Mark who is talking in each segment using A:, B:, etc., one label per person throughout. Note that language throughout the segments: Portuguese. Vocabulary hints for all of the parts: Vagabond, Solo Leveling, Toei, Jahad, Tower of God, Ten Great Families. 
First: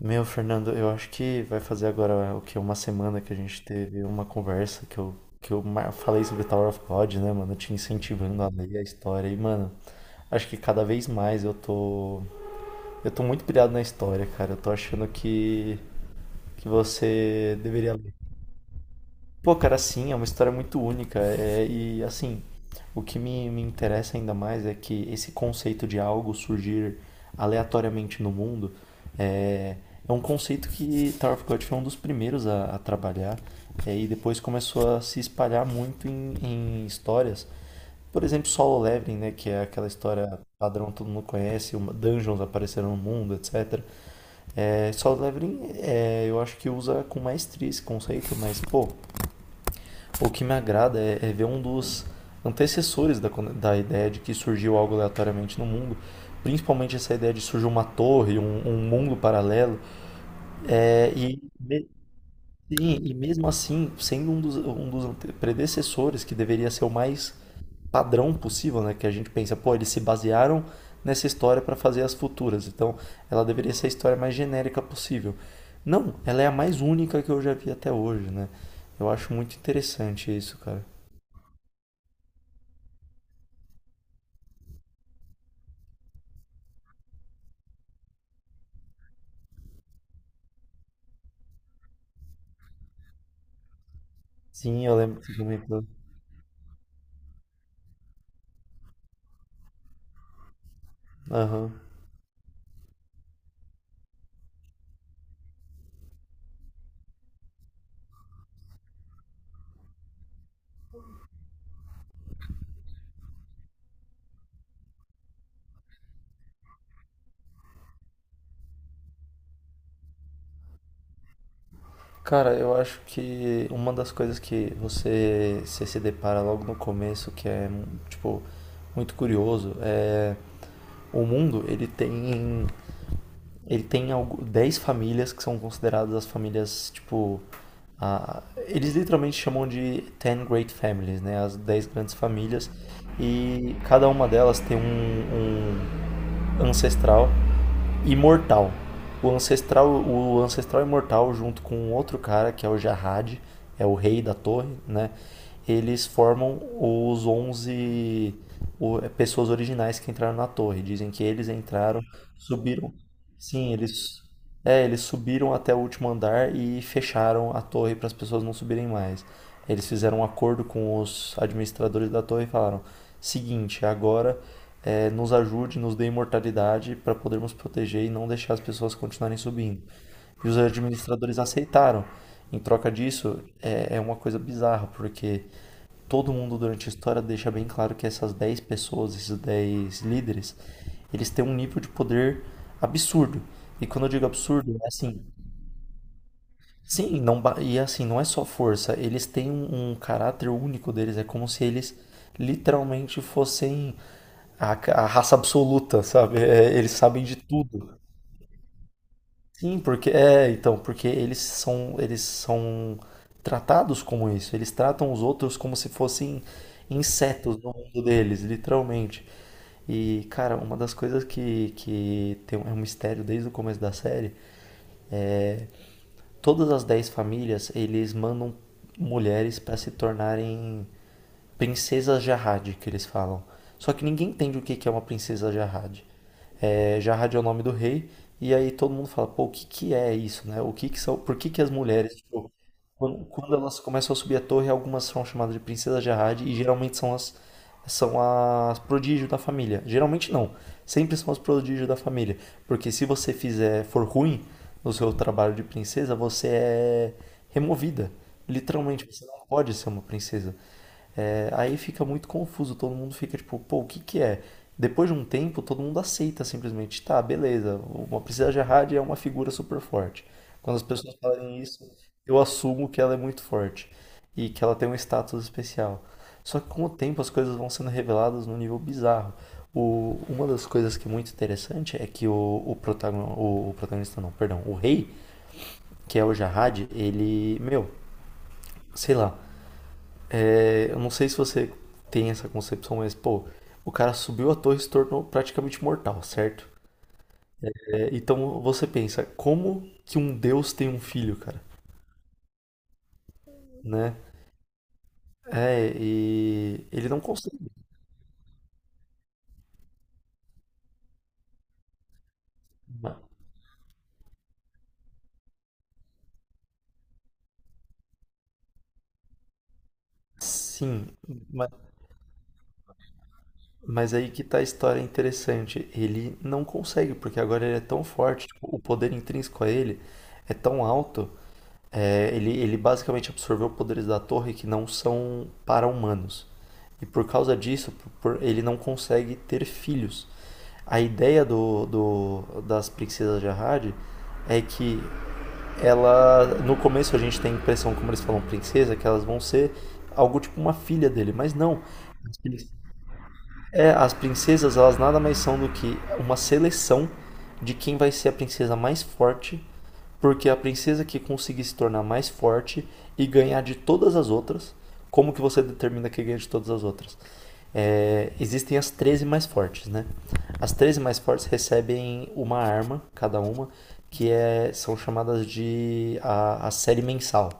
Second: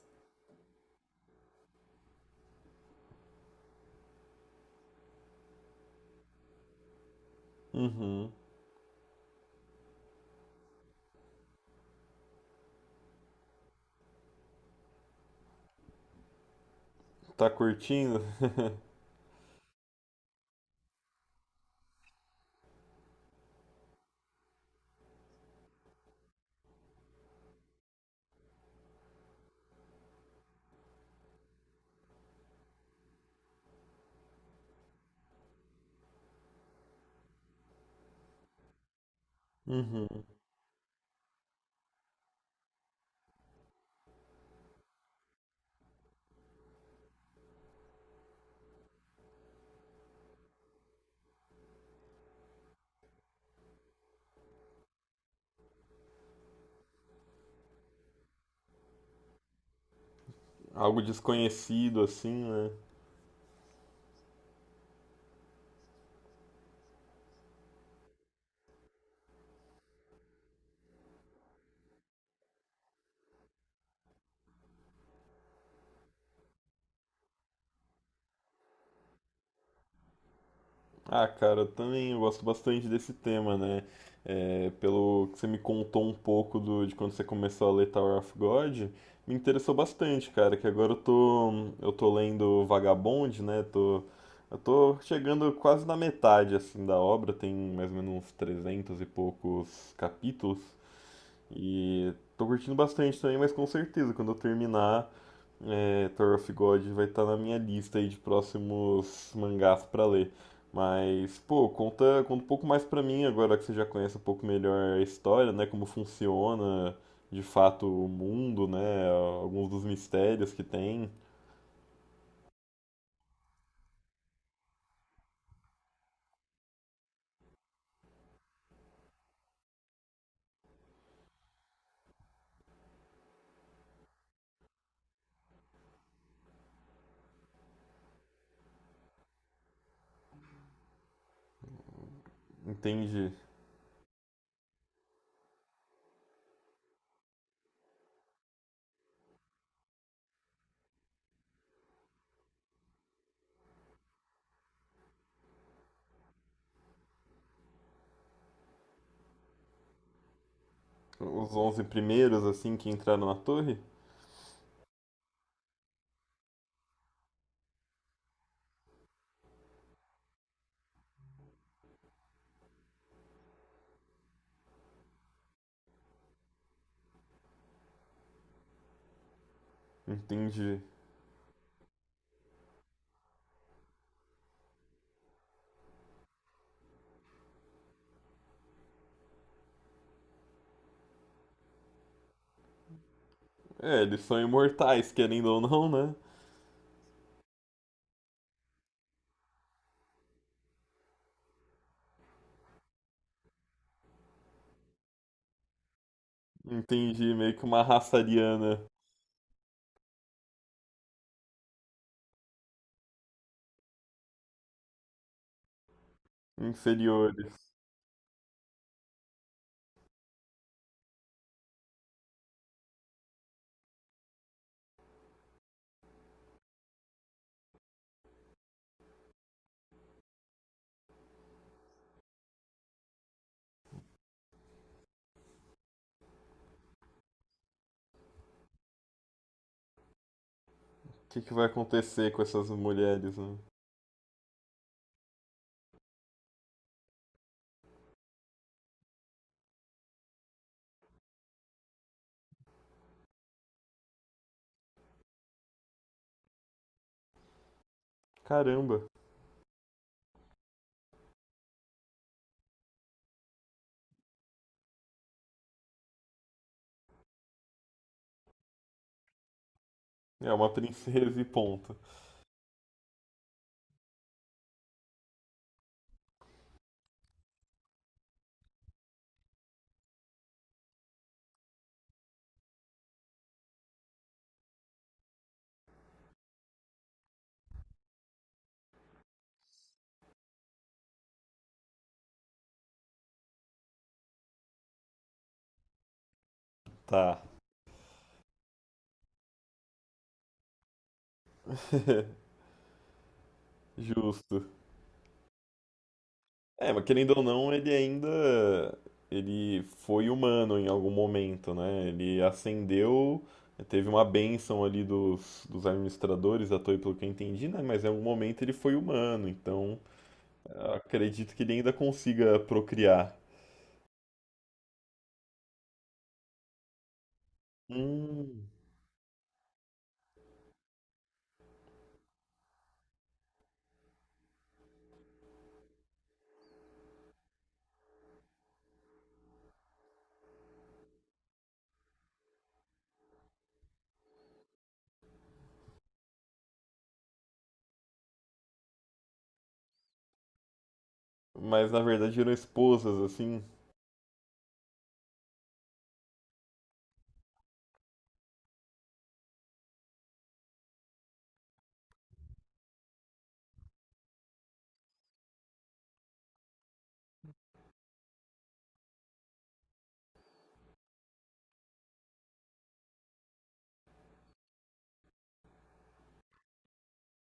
A: Meu, Fernando, eu acho que vai fazer agora o que? Uma semana que a gente teve uma conversa que falei sobre Tower of God, né, mano? Te
B: Uhum.
A: incentivando a ler a história. E, mano, acho que cada vez mais eu tô. Eu tô muito pilhado na história, cara. Eu tô achando que
B: Tá
A: você deveria ler.
B: curtindo?
A: Pô, cara, sim, é uma história muito única. E assim, o que me interessa ainda mais é que esse conceito de algo surgir aleatoriamente no mundo é, é um conceito que Tower of God foi um dos primeiros a trabalhar. E depois começou a se espalhar muito em histórias. Por exemplo, Solo Leveling, né, que é aquela
B: Uhum.
A: história padrão que todo mundo conhece, dungeons apareceram no mundo, etcétera. É, Solo Leveling, eu acho que usa com maestria esse conceito, mas, pô, o que me agrada é ver um dos antecessores da ideia de que surgiu algo aleatoriamente no mundo, principalmente essa ideia de surgir uma torre, um mundo paralelo,
B: Algo
A: é, e, me-
B: desconhecido assim, né?
A: sim, e mesmo assim, sendo um dos predecessores que deveria ser o mais padrão possível, né, que a gente pensa, pô, eles se basearam nessa história para fazer as futuras, então ela deveria ser a história mais genérica possível. Não, ela é a mais única que eu já vi até hoje, né? Eu acho muito interessante isso, cara.
B: Ah, cara, eu também gosto bastante desse tema, né? Pelo que você me contou um pouco de quando você começou a ler Tower of God, me interessou bastante, cara, que eu tô lendo Vagabond, né? Eu
A: Sim, eu
B: tô
A: lembro que você
B: chegando
A: comentou.
B: quase na metade, assim, da obra, tem mais ou menos uns 300 e poucos capítulos.
A: Aham.
B: E tô curtindo bastante também, mas com certeza, quando eu terminar, Tower of God vai estar na minha lista aí de próximos mangás pra ler. Mas, pô, conta um pouco mais pra mim agora que você já conhece um pouco melhor a história, né? Como funciona de fato o mundo, né? Alguns dos mistérios que tem.
A: Cara, eu acho que uma das coisas que você se depara logo no começo, que é, tipo, muito curioso, é o mundo, ele tem algo, 10 famílias que são consideradas as famílias, tipo, eles literalmente chamam de Ten Great Families, né? As 10 grandes famílias.
B: Entende,
A: E cada uma delas tem um ancestral imortal. O ancestral imortal junto com um outro cara que é o Jarrad, é o rei da torre, né? Eles formam os 11 pessoas originais que entraram na torre. Dizem que eles
B: os 11
A: entraram,
B: primeiros, assim, que
A: subiram.
B: entraram na
A: Sim,
B: torre?
A: eles subiram até o último andar e fecharam a torre para as pessoas não subirem mais. Eles fizeram um acordo com os administradores da torre e falaram: seguinte, agora nos ajude, nos dê imortalidade para podermos proteger e não deixar as pessoas continuarem subindo. E os
B: Entende.
A: administradores aceitaram. Em troca disso, é uma coisa bizarra, porque todo mundo durante a história deixa bem claro que essas 10 pessoas, esses 10 líderes, eles têm um nível de poder absurdo. E
B: É,
A: quando eu
B: eles
A: digo
B: são
A: absurdo, é
B: imortais,
A: assim,
B: querendo ou não, né?
A: sim, não, e assim, não é só força, eles têm um caráter único deles, é como se eles literalmente fossem a, a raça absoluta, sabe? É, eles sabem
B: Entendi,
A: de
B: meio que uma
A: tudo.
B: raça ariana.
A: Sim, porque é, então, porque eles são tratados como isso. Eles tratam os outros como se fossem insetos no
B: Inferiores.
A: mundo deles, literalmente. E, cara, uma das coisas que tem, é um mistério desde o começo da série, todas as 10 famílias, eles mandam mulheres para se tornarem princesas Jahad, que eles falam. Só que ninguém entende o que que é uma princesa Jahad. É, já Radionome do Rei, e aí todo mundo fala, pô, o que que é isso, né? O que que são,
B: O
A: por
B: que
A: que
B: que
A: que
B: vai
A: as mulheres,
B: acontecer com
A: tipo,
B: essas mulheres,
A: quando
B: né?
A: elas começam a subir a torre, algumas são chamadas de princesas de Arrad e geralmente são as prodígio da família. Geralmente não, sempre são as prodígio da família, porque se você fizer for ruim no seu trabalho de princesa, você é removida.
B: Caramba.
A: Literalmente, você não pode ser uma princesa. É, aí fica muito confuso, todo mundo fica tipo, pô, o que que é? Depois de um tempo, todo mundo aceita simplesmente, tá, beleza, uma princesa Jihad é uma figura super forte.
B: É uma
A: Quando as pessoas
B: princesa e
A: falarem isso,
B: ponto.
A: eu assumo que ela é muito forte e que ela tem um status especial. Só que com o tempo as coisas vão sendo reveladas num nível bizarro. O, uma das coisas que é muito interessante é que o protagonista, não, perdão, o rei, que é o Jahad, ele, meu, sei lá, eu não sei se você tem essa concepção, mas, pô, o cara subiu a torre e se tornou praticamente mortal, certo?
B: Tá.
A: É, então você pensa, como que um deus tem um filho, cara? Né?
B: Justo.
A: É, e
B: É, mas
A: ele não
B: querendo ou
A: consegue.
B: não, ele ainda. Ele foi humano em algum momento, né? Ele
A: Ma-
B: ascendeu, teve uma bênção ali dos administradores da Toei, pelo que eu entendi, né? Mas em algum momento ele foi humano, então eu
A: Sim,
B: acredito que
A: ma-
B: ele ainda consiga procriar.
A: mas aí que tá a história interessante. Ele não consegue, porque agora ele é tão forte, tipo,
B: Hum,
A: o poder intrínseco a ele é tão alto. É, ele basicamente absorveu poderes da torre que não são para-humanos. E por causa disso, ele não consegue ter filhos. A ideia das princesas de Arrade é que ela. No começo a gente tem a impressão, como eles falam princesa, que elas vão ser algo tipo uma filha dele. Mas não.
B: mas na
A: As
B: verdade eram esposas, assim.
A: as princesas, elas nada mais são do que uma seleção de quem vai ser a princesa mais forte, porque a princesa que conseguir se tornar mais forte e ganhar de todas as outras, como que você determina que ganha de todas as outras? É, existem as 13 mais fortes, né? As 13 mais fortes recebem uma arma, cada uma, que é, são chamadas de a série mensal.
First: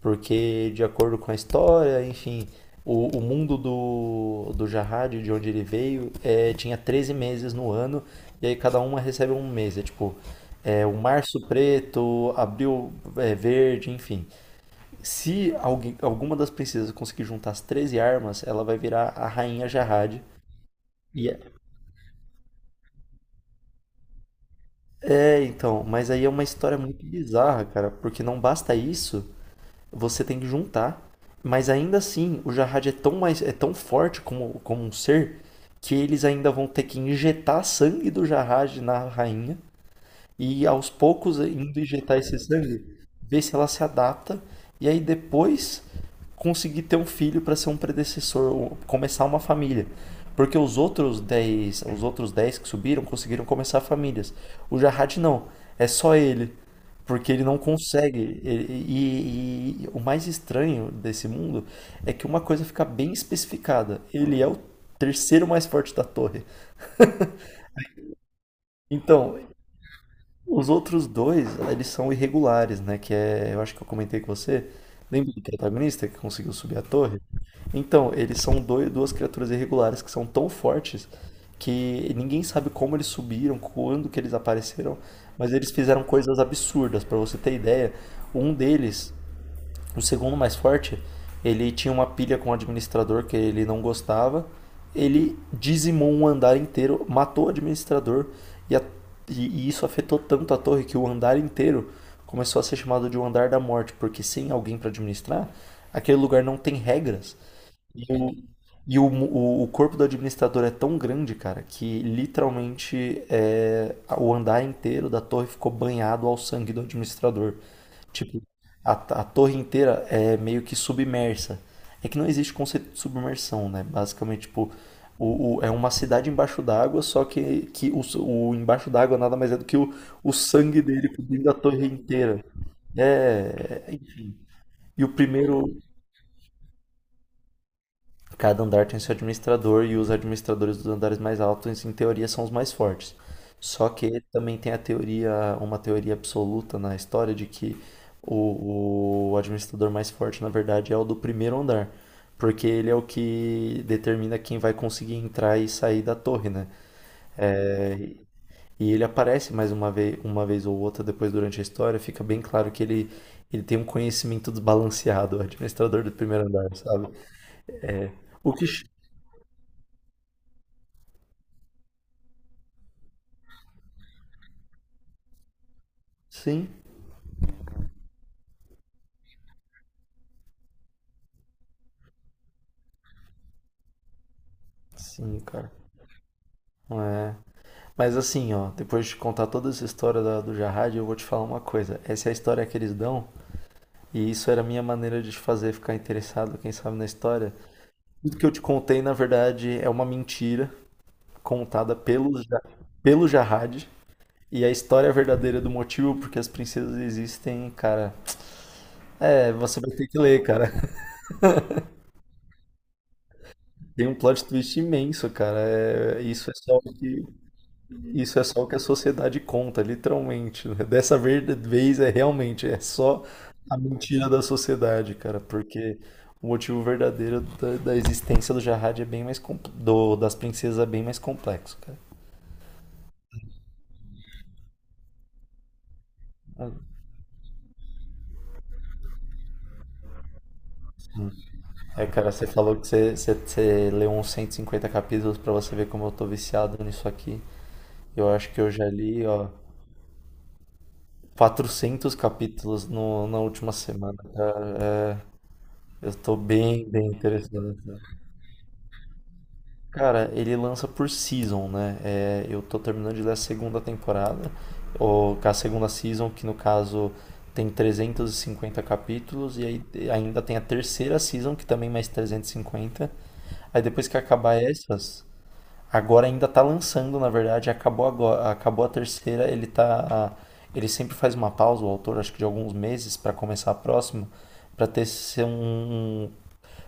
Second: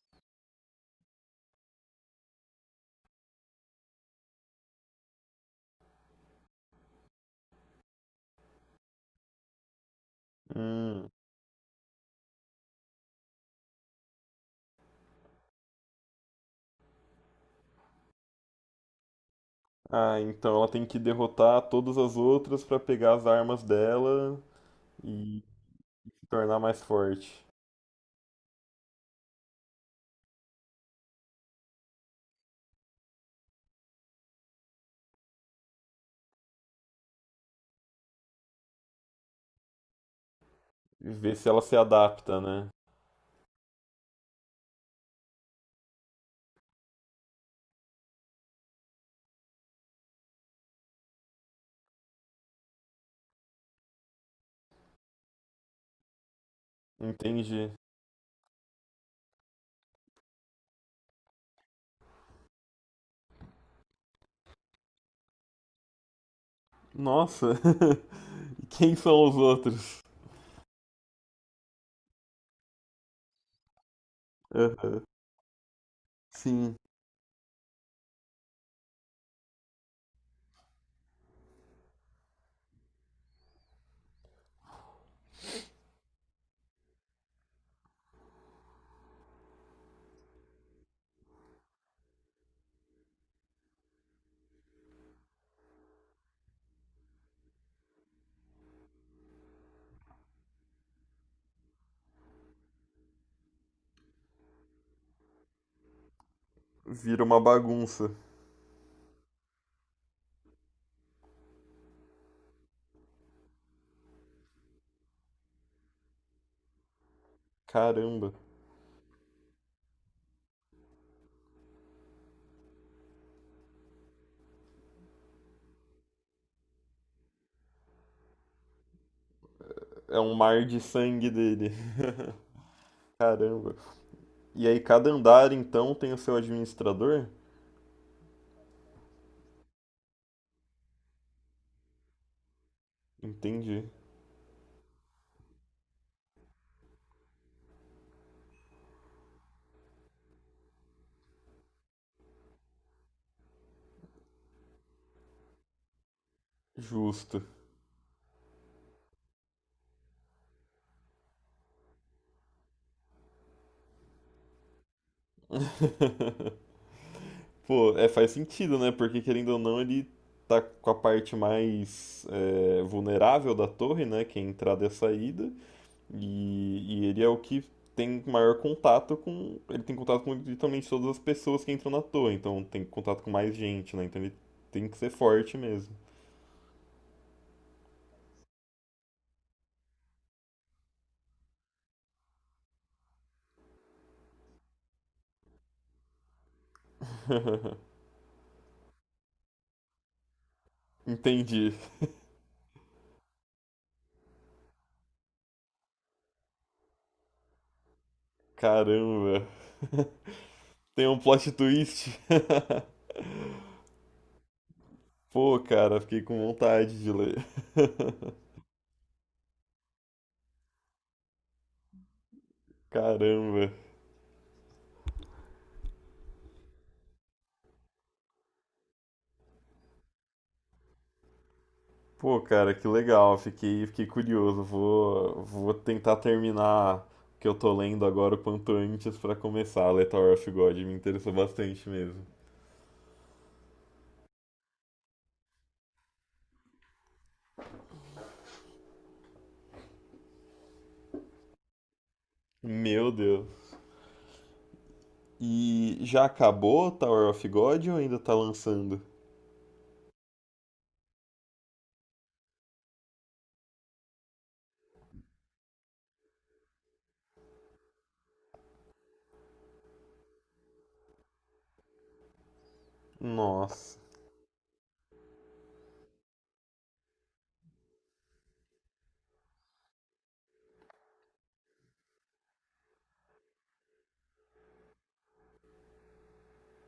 A: Porque, de acordo com a história, enfim, o mundo do Jahad, de onde ele veio, é, tinha 13 meses no ano, e aí cada uma recebe um mês. É tipo, é, o
B: Hum.
A: março preto, abril é, verde, enfim. Se alguém, alguma das princesas conseguir juntar as 13 armas, ela vai virar a rainha
B: Ah,
A: Jahad.
B: então ela tem que
A: E é,
B: derrotar todas as outras pra pegar as armas dela e
A: então, mas aí
B: se
A: é uma
B: tornar
A: história
B: mais
A: muito
B: forte.
A: bizarra, cara, porque não basta isso, você tem que juntar. Mas ainda assim, o Jahad é tão mais é tão forte como, como um ser que eles ainda vão ter que injetar sangue do Jahad na rainha e aos
B: E ver
A: poucos
B: se ela se
A: indo injetar esse
B: adapta, né?
A: sangue, ver se ela se adapta e aí depois conseguir ter um filho para ser um predecessor, ou começar uma família. Porque os outros 10 que subiram conseguiram começar famílias. O Jarrad não, é só ele. Porque ele não
B: Entendi.
A: consegue. E o mais estranho desse mundo é que uma coisa fica bem especificada. Ele é o terceiro mais forte da torre.
B: Nossa! E quem são os
A: Então,
B: outros?
A: os outros dois, eles são irregulares, né? Que é, eu acho que eu comentei com você.
B: Aham.
A: Lembra do protagonista que conseguiu
B: Sim,
A: subir a torre? Então, duas criaturas irregulares que são tão fortes que ninguém sabe como eles subiram, quando que eles apareceram, mas eles fizeram coisas absurdas. Pra você ter ideia, um deles o segundo mais forte, ele tinha uma pilha com o administrador que ele não gostava. Ele dizimou um andar inteiro, matou o administrador e, a- e isso afetou tanto a torre que o andar inteiro começou a ser chamado de o andar da morte, porque sem alguém para administrar, aquele lugar não tem
B: vira
A: regras.
B: uma
A: E
B: bagunça.
A: o, e o corpo do administrador é tão grande, cara, que literalmente é, o andar inteiro da torre ficou banhado ao sangue do administrador.
B: Caramba.
A: Tipo, a torre inteira é meio que submersa. É que não existe conceito de submersão, né? Basicamente, tipo, é uma cidade embaixo d'água, só que o embaixo d'água nada mais é do que
B: É
A: o
B: um mar de
A: sangue dele
B: sangue
A: cobrindo a
B: dele.
A: torre inteira.
B: Caramba.
A: É.
B: E aí
A: E o
B: cada andar
A: primeiro.
B: então tem o seu administrador?
A: Cada andar tem seu administrador e os administradores dos andares mais altos, em teoria, são os mais fortes.
B: Entendi.
A: Só que também tem a teoria, uma teoria absoluta na história de que o administrador mais forte, na verdade, é o do primeiro andar, porque ele é o que determina quem vai conseguir entrar e sair da torre, né?
B: Justo.
A: É, e ele aparece mais uma vez ou outra depois durante a história, fica bem claro que ele tem um conhecimento desbalanceado, o administrador do primeiro andar, sabe?
B: Pô, é, faz
A: O que,
B: sentido,
A: ch-
B: né? Porque querendo ou não, ele tá com a parte mais vulnerável da torre, né? Que é a entrada e a saída.
A: sim,
B: E ele é o que tem maior contato com. Ele tem contato com literalmente todas as pessoas que entram na torre. Então tem contato com mais gente, né? Então ele tem que ser
A: Sim,
B: forte
A: cara.
B: mesmo.
A: É. Mas assim, ó, depois de contar toda essa história do Jarrad, eu vou te falar uma coisa. Essa é a história que eles dão, e isso era a minha maneira de te fazer ficar interessado, quem sabe, na história. Tudo que eu te contei, na verdade, é uma mentira
B: Entendi.
A: contada pelo Jarrad. E a história é verdadeira do motivo porque as princesas existem, cara.
B: Caramba.
A: É, você vai ter que ler, cara.
B: Tem um plot twist.
A: Tem um plot twist imenso, cara.
B: Pô, cara, fiquei
A: É,
B: com
A: isso é só o
B: vontade de
A: que.
B: ler.
A: Isso é só o que a sociedade conta, literalmente. Né? Dessa vez é realmente, é só
B: Caramba.
A: a mentira da sociedade, cara, porque o motivo verdadeiro da existência do Jahad é bem mais das princesas é bem mais complexo, cara.
B: Pô, cara, que legal. Fiquei curioso. Vou tentar
A: É,
B: terminar o que eu tô lendo agora o quanto antes pra começar a ler Tower of God. Me interessou bastante mesmo.
A: cara, você falou que você leu uns 150 capítulos pra você ver como eu tô viciado nisso aqui. Eu acho que eu já li, ó, 400 capítulos
B: Meu
A: no, na
B: Deus.
A: última semana.
B: E
A: Eu
B: já
A: tô bem,
B: acabou
A: bem
B: Tower of
A: interessado.
B: God ou ainda tá lançando?
A: Cara, ele lança por season, né? É, eu tô terminando de ler a segunda temporada, ou a segunda season, que no caso tem 350 capítulos, e aí ainda tem a terceira season, que também mais 350. Aí
B: Nossa.
A: depois que acabar essas, agora ainda tá lançando, na verdade, acabou agora, acabou a terceira, ele tá. Ele sempre faz uma pausa, o autor, acho que de alguns meses, pra começar a próxima, pra ter ser um um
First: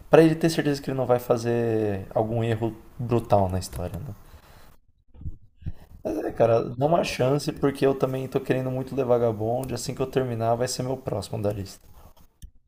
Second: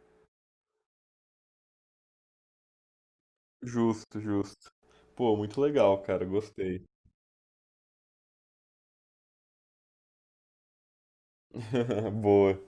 A: pra ele ter certeza que ele não vai fazer algum erro brutal na história, né?
B: Justo. Pô, muito legal,
A: Mas
B: cara.
A: é, cara,
B: Gostei.
A: dá uma chance, porque eu também tô querendo muito ler Vagabond. Assim que eu terminar, vai ser meu próximo da lista.
B: Boa.